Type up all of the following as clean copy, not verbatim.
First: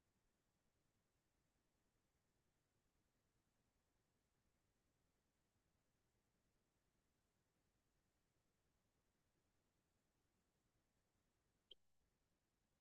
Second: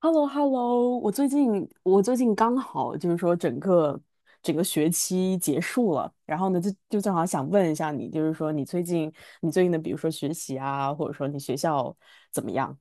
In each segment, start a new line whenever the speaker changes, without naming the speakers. h e l l o h e l l o 我最近刚好就是说整个学期结束了，然后呢就正好想问一下你，就是说你最近的比如说学习啊，或者说你学校怎么样？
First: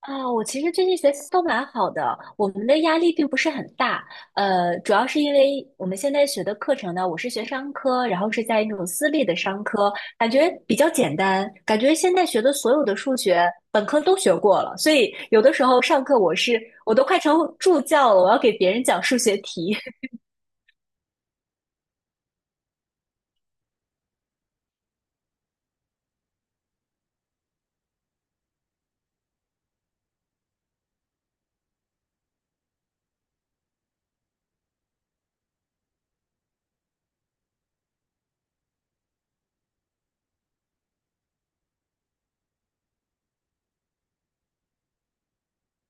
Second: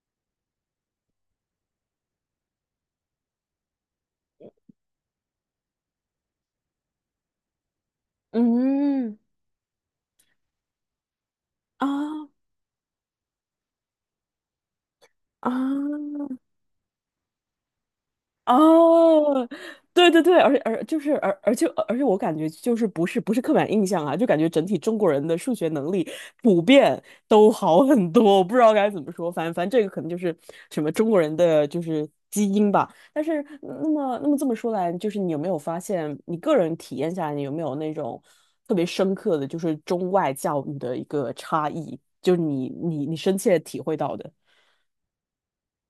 啊，我其实最近学习都蛮好的，我们的压力并不是很大。主要是因为我们现在学的课程呢，我是学商科，然后是在那种私
嗯，
立的商科，感觉比较简单，感觉现在学
啊
的所有的数学本科都学过了，所以有
啊，
的时候上课我都快成助教了，我要给别人讲数学
哦，
题。
对对对，而且我感觉就是不是刻板印象啊，就感觉整体中国人的数学能力普遍都好很多，我不知道该怎么说，反正这个可能就是什么中国人的就是基因吧。但是那么这么说来，就是你有没有发现你个人体验下来，你有没有那种特别深刻的就是中外教育的一个差异，就是你深切体会到的？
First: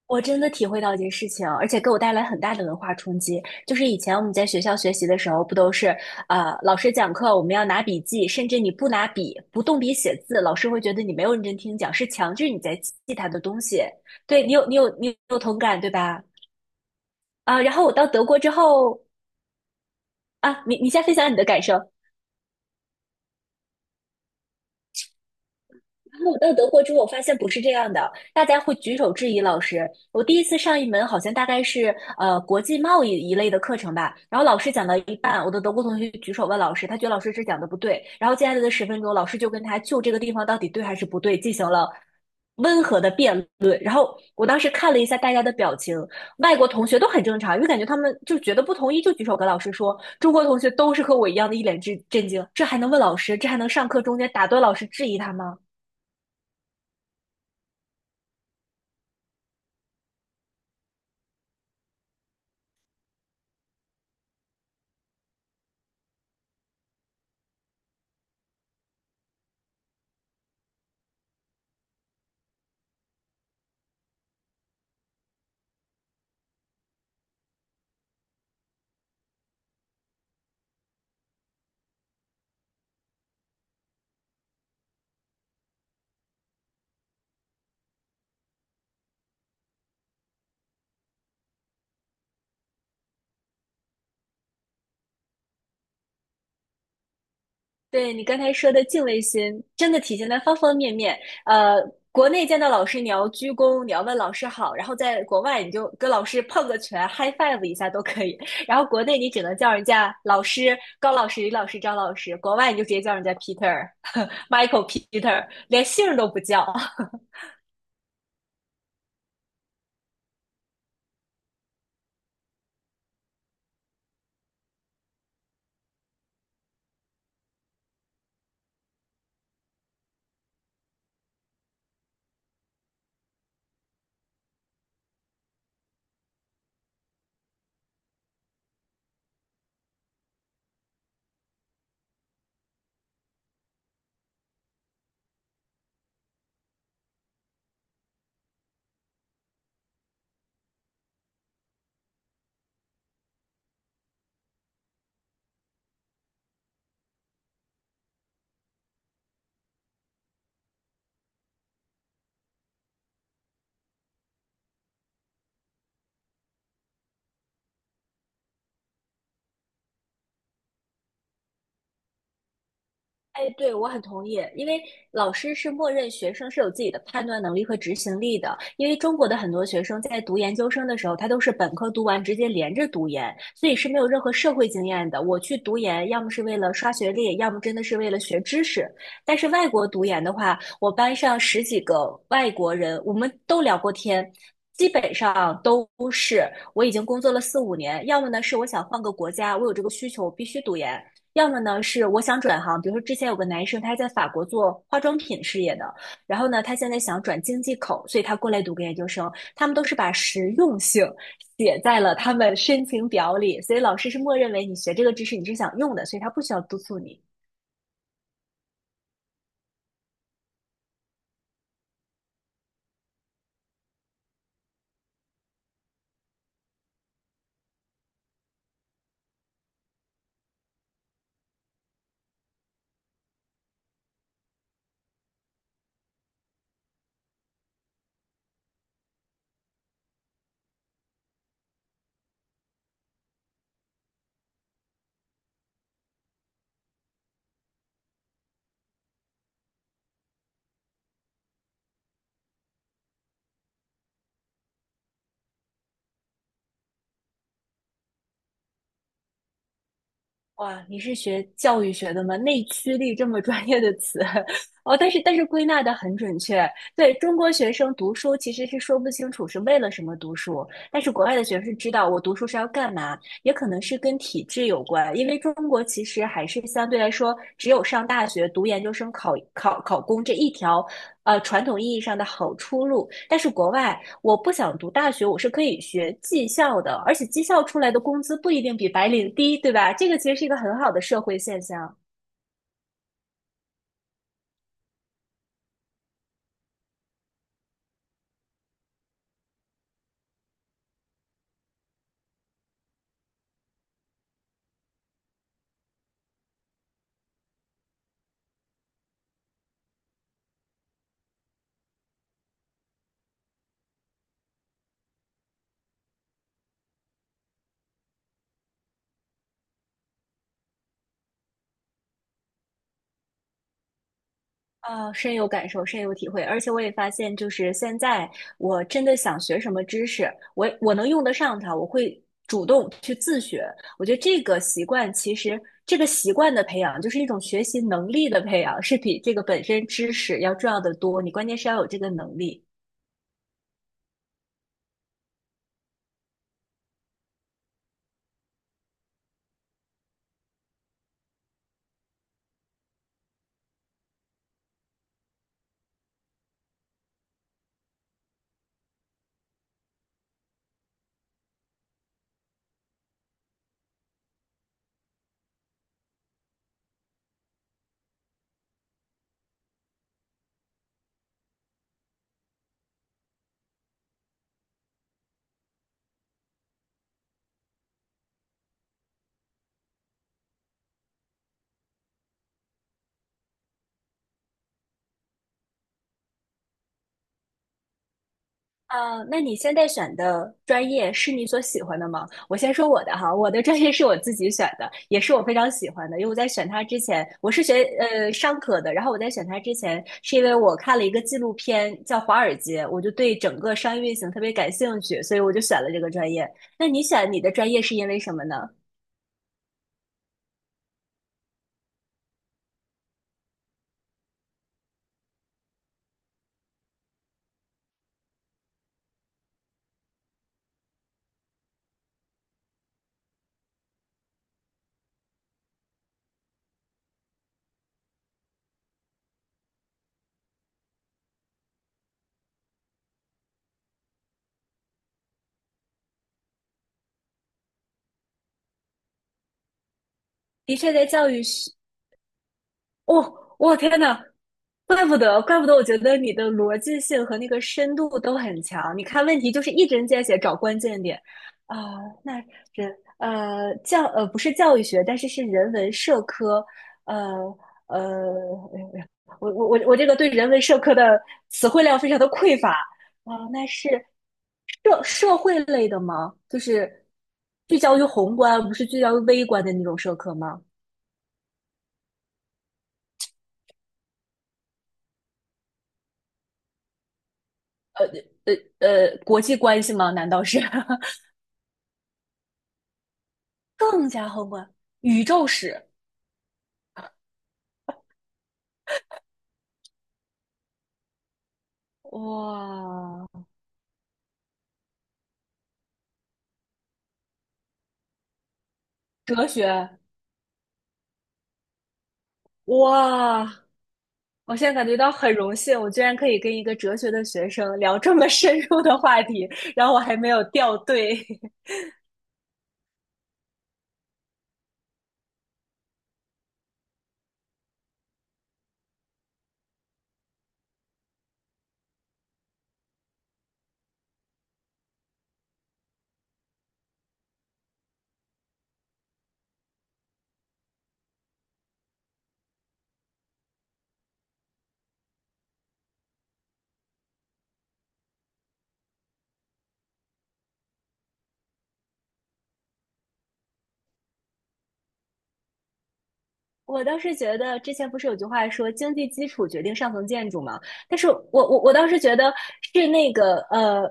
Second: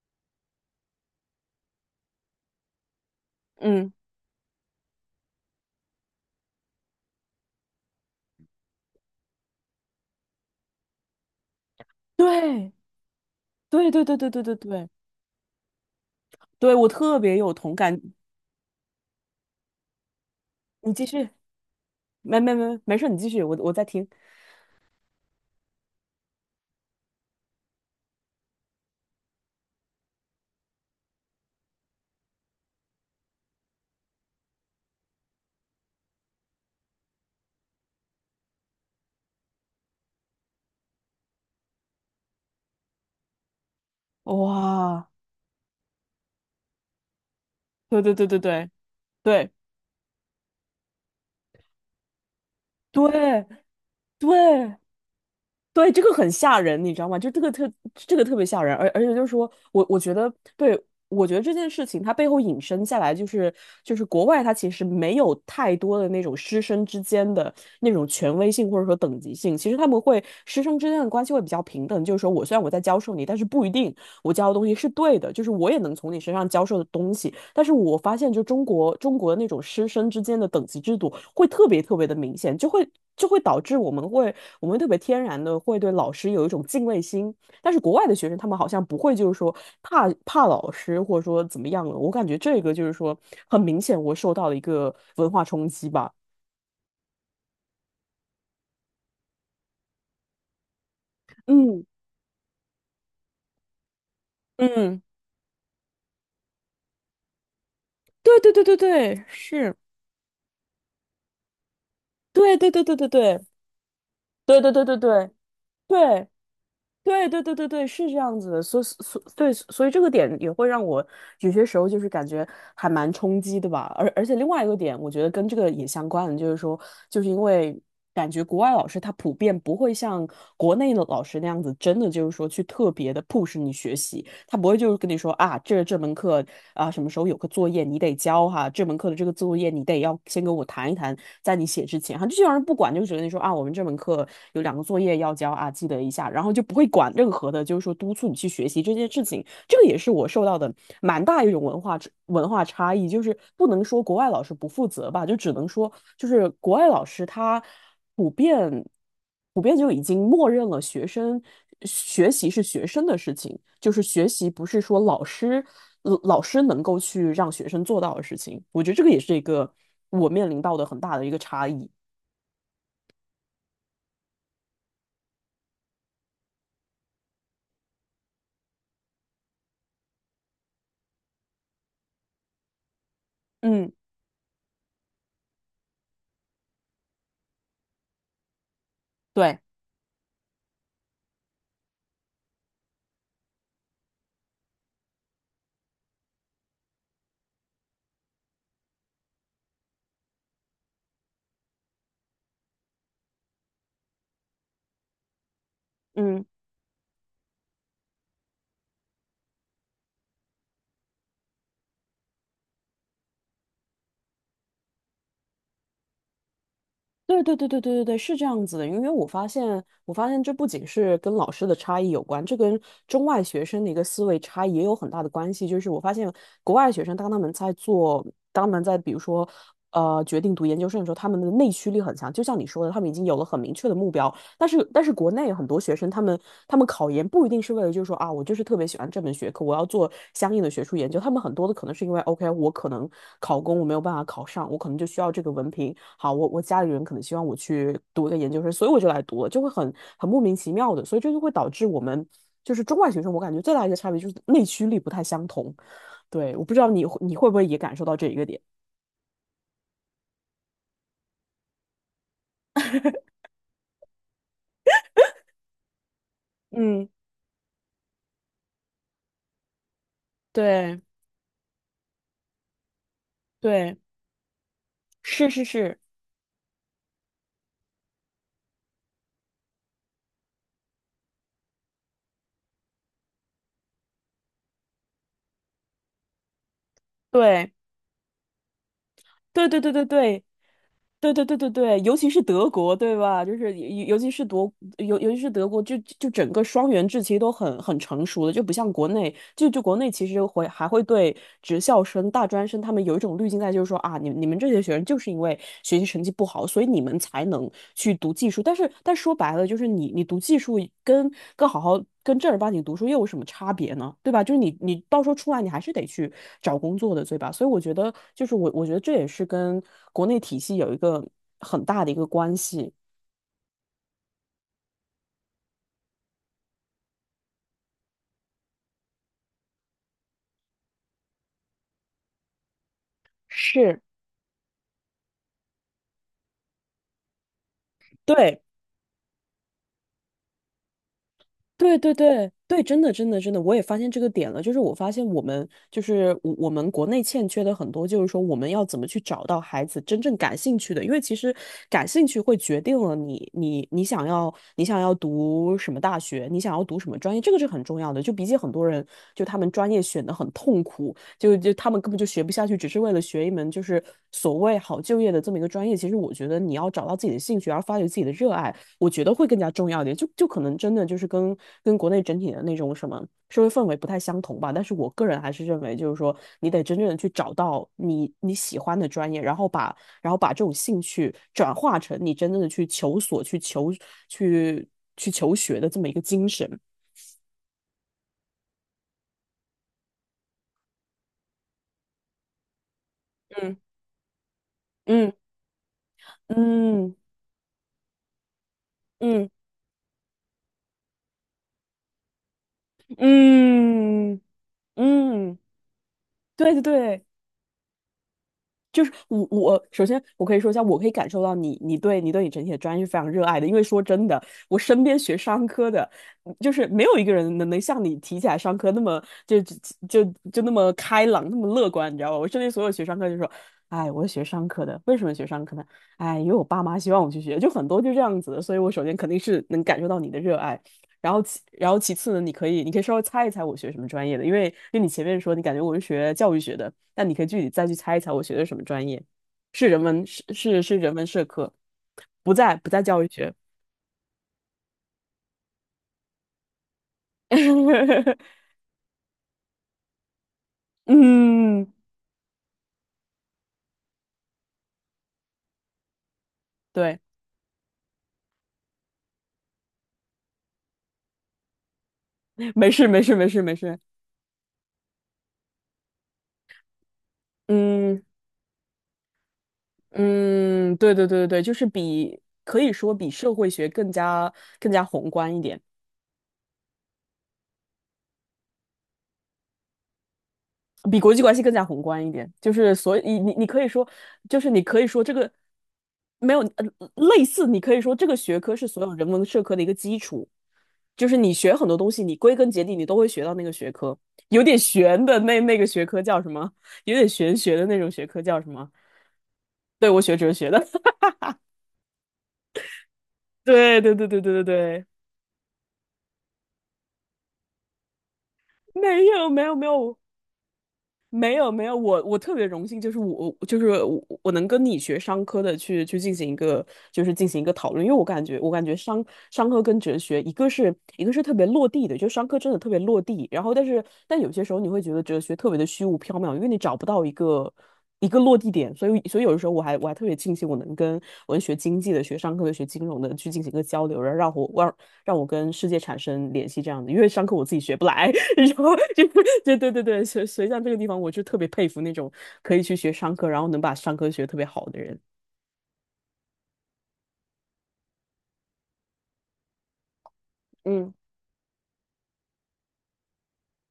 我真的体会到一件事情，而且给我带来很大的文化冲击。就是
嗯，
以前我们在学校学习的时候，不都是老师讲课我们要拿笔记，甚至你不拿笔、不动笔写字，老师会觉得你没有认真听讲，是强制你
对
在记他的东西。
对对对对对
对，你
对
有你
对，
有你有同感对吧？
对，我特别有
啊，然
同
后我
感。
到德国之后，啊，你
你
先
继
分
续，
享你的感受。
没事，你继续，我在听。
然后我到德国之后，我发现不是这样的，大家会举手质疑老师。我第一次上一门好像大概是国际贸易一类的课程吧，然后老师讲到一半，我的德国同学举手问老师，他觉得老师这讲的不对，然后接下来的10分钟，老师就跟他就这个地方到底对还是不对进行了温和的辩论。然后我当时看了一
哇，
下大家的表情，外国同学都很正常，因为感觉他
对对
们
对对
就觉得
对
不同意就举手跟
对
老师说，中国同学都是和我一样的一脸震惊，这还能问老师？
对
这还能上课中间打断老
对
师质疑他吗？
对，这个很吓人，你知道吗？就这个特别吓人，而且就是说我觉得，对，我觉得这件事情它背后引申下来就是国外它其实没有太多的那种师生之间的那种权威性或者说等级性，其实他们会师生之间的关系会比较平等，就是说我虽然我在教授你，但是不一定。我教的东西是对的，就是我也能从你身上教授的东西。但是我发现，就中国那种师生之间的等级制度会特别特别的明显，就会导致我们特别天然的会对老师有一种敬畏心。但是国外的学生他们好像不会，就是说怕老师或者说怎么样了。我感觉这个就是说很明显，我受到了一个文化冲击吧。
对，你刚才说的敬畏心，真的体现在方方面面。呃，
嗯
国内见到老师你要鞠躬，你要问老师好，然后
嗯，
在国外你就跟老师碰个拳，high five 一下都可以。
对对对对
然后国内
对，
你只能叫
是，
人家老师、高老师、李老师、张老师，国
对对
外你
对
就直
对
接
对
叫人家
对
Peter、
对对对
Michael、
对对
Peter,连姓儿
对。
都不叫。
对对对对对，是这样子的，所以这个点也会让我有些时候就是感觉还蛮冲击的吧。而且另外一个点，我觉得跟这个也相关的，就是说，就是因为感觉国外老师他普遍不会像国内的老师那样子，真的就是说去特别的 push 你学习，他不会就是跟你说啊，这门课啊什么时候有个作业你得交哈，这门课的这个作业你得要先跟我谈一谈，在你写之前，哈，就基人不管，就只跟你说啊，我们这门课有2个作业要交啊，记得一下，然后就不会管任何的，就是说督促你去学习这件事情。这个也是我受到的蛮大一种文化差异，就是不能说国外老师不负责吧，就只能说就是国外老师他普遍。普遍就已经默认了学生学习是学生的事情，就是学习不是说老师能够去让学生做到的事情。我觉得这个也是一个我面临到的很大的一个差异。
哎，对，我很同意，因为老师是默认学生是有自己的判断能力和执行力的。因为中国的很多学生在读研究生的时候，他都是本科读完直接连着读研，所以是
嗯，
没有任何社会经验的。我去读研，要么是为了刷学历，要么真的是为了学知识。但是
对。
外国读研的话，我班上十几个外国人，我们都聊过天。基本上都是我已经工作了4、5年，要么呢是我想换个国家，我有这个需求，我必须读研；要么呢是我想转行，比如说之前有个男生他是在法国做化妆品事业的，然
嗯。
后呢他现在想转经济口，所以他过来读个研究生。他们都是把实用性写在了他们申请表里，所以老师是默认为你学这个知识你是想用的，所以他不需要督促你。
对对对对对对对，是这样子的，因为我发现这不仅是跟老师的差异有关，这跟中外学生的一个思维差异也有很大的关系。就是我发现国外学生，当他们在比如说，决定读研究生的时候，他们的内驱力很强，就像你说的，他们已经有了很明确的目标，但是国内有很多学生，他们考研不一定是为了就是说啊，我就是特别喜欢这门学科，我要做相应的学术研究。他们很多的可能是因为 OK，我可能考公我没有办法考上，我可能就需要这个文凭。好，我家里人可能希望我去读一个研究生，所以我就来读了，就会很莫名其妙的，所以这就会导致我们就是中外学生，我感觉最大的一个差别就是内驱力不太相同。对，我不知道你会不会也感受到这一个点。
哇，你是学教育学的吗？内驱力这么专业的词，哦，但是归纳的很准确。
嗯，
对，中国学生读书其实是说不清楚是为了什么读书，
对
但是国外的学生是知道我读书是要干嘛，也可能
对，
是跟体制有关，因为
是
中
是
国
是，
其实还是相对来说只有上大学、读研究生、考考公这一条传统意义上的好出路。但是国外，我不想读大学，我是可以学技校的，而且技校
对
出来的工资不一定比白领低，
对
对
对对
吧？
对
这个其实
对，
是一个很好的社
对
会
对对
现
对
象。
对，尤其是德国，对吧？就是尤其是德国，就整个双元制其实都很成熟的，就不像国内，就国内其实会还会对职校生、大专生他们有一种滤镜在，就是说啊，你们这些学生就是因为学习成绩不好，所以你们才能去读技术。但说白了，就是你读技术跟跟好好。跟正儿八经读书又有什么差别呢？对吧？就是你到时候出来，你还是得去找工作的，对吧？所以我觉得，就是我觉得这也是跟国内体系有一个很大的一个关系。
啊，深有感受，深有体会，而且我也发现，就是现在我真的想学什么知识，我能用得上它，我会主动去自学。
是，
我觉得这个习惯，其实这个习惯的培养，就是一种学习能力的培
对，
养，是比这个本身知识要重要的多。你关键是要有
对
这个
对
能
对
力。
对，真的真的真的，我也发现这个点了。就是我发现我们就是我们国内欠缺的很多，就是说我们要怎么去找到孩子真正感兴趣的，因为其实感兴趣会决定了你想要读什么大学，你想要读什么专业，这个是很重要的。就比起很多人，就他们专业选的很痛苦，就他们根本就学不下去，只是为了学一门就是所谓好就业的这么一个专业。其实我觉得你要找到自己的兴趣，而发掘自己的热爱。我觉得会更加重要一点，就可能真的就是跟国内整体的那种什么社会氛围不太相同吧。但是我个人还是认为，就是说你得真正的去找到你喜欢的专业，然后把这种兴趣转化成你真正的去求索、去去求学的这么一个精神。
啊，那你现在选的专业是你所喜欢的吗？我先说我的哈，我的
嗯
专业是我自己选的，也是
嗯
我非常喜欢的。因为我在选它之
嗯
前，我是学商科的，然后我在选
嗯
它之前，是因为我看了一个纪录片叫《华尔街》，我就对整个商业运行特
嗯
别感兴趣，所以我
嗯，
就选了这个专业。
对对
那你
对。
选你的专业是因为什么呢？
就是我首先我可以说一下，我可以感受到你整体的专业是非常热爱的，因为说真的，我身边学商科的，就是没有一个人能像你提起来商科那么就那么开朗，那么乐观，你知道吧？我身边所有学商科就说，哎，我是学商科的，为什么学商科呢？哎，因为我爸妈希望我去学，就很多就这样子的，所以我首先肯定是能感受到你的热爱。然后其次呢，你可以稍微猜一猜我学什么专业的，因为你前面说你感觉我是学教育学的，但你可以具体再去猜一猜我学的什么专业，是人文是
的
是
确，
是
在
人文
教育
社
学。
科，不在教育
哦，
学，
我天呐，怪不得，怪不得，我觉得你的逻辑性和那个深度 都很强。你看问题就是一针见血，找关键点啊、
嗯，
那不是教育学，但是是人文社科，
对，
呃呃，哎呦哎呦，我这个对人文社科的词汇量非常的匮乏。
没事没事
啊、
没事
那
没
是
事，
社会类的吗？就是聚焦于
嗯
宏观，不是聚焦于微观的那种社科吗？
嗯，对对对对对，就是比可以说比社会学更加宏观一点。
呃国际关系吗？难道是？
比国际关系更加宏观一点，就是所以你可以说，
更加宏
就
观，
是你可以说
宇
这
宙
个
史，
没有类似，你可以说这个学科是所有人文社科的一个基础，就是你学很多东西，你归根结底你都
哇，
会学到那个学科。有点玄的那个学科叫什么？有点玄学的那种学科叫什么？
哲学，
对，我学哲学的。
哇，
对对对对对
我
对
现在感觉
对，
到很荣幸，我居然可以跟一个哲学的学生聊这么深入的话
没有
题，
没有没
然后我还
有，
没有掉队。
没 有没有，我特别荣幸，就是我能跟你学商科的去进行一个讨论，因为我感觉商科跟哲学一个是特别落地的，就商科真的特别落地，然后但有些时候你会觉得哲学特别的虚无缥缈，因为你找不到一个落地点，所以有的时候我还特别庆幸我能跟文学经济的、学商科的、学金融的去进行一个交流，然后让我跟世界产生联系这样子，因为商科我自己学不来。然后就 对对对，所以像这个地方，我就特别佩服那种可以去学商科，然后能把商科学得特别好的人。
我倒是觉得，之前不是有句话说"经济基础决定上层建筑"嘛？但是
嗯
我倒是觉得是那个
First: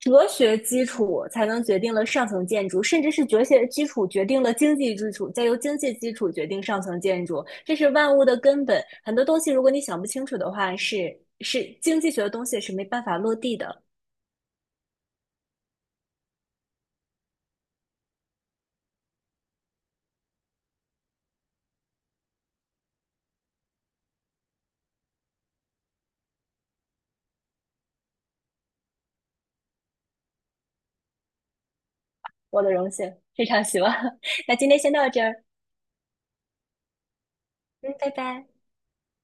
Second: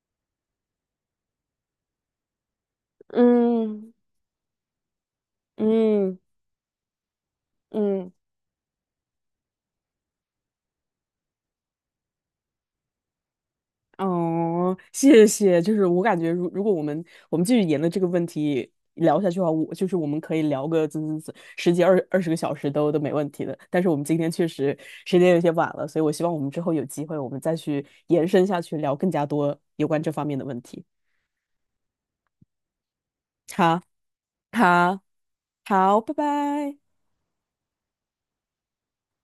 哲学基础才能决定了上层建筑，甚至是哲学基
嗯
础决定了经济基础，再由经济基
嗯
础决定上层建筑，这是
嗯，
万物的根本。很多东西，如果你想不清楚的话，是经济学的东西是没办法落地的。
哦，谢谢。就是我感觉如果我们继续沿着这个问题聊下去的话，我就是我们可以聊个怎怎怎十几二十个小时都没问题的。但是我们今天确实时间有些晚了，所以我希望我们之后有机会，我们再去延伸下去聊更加多有关这方面的问题。
我的荣幸，非常
好，
希望。那今天先
好，
到这儿，
好，拜拜。
嗯，拜拜。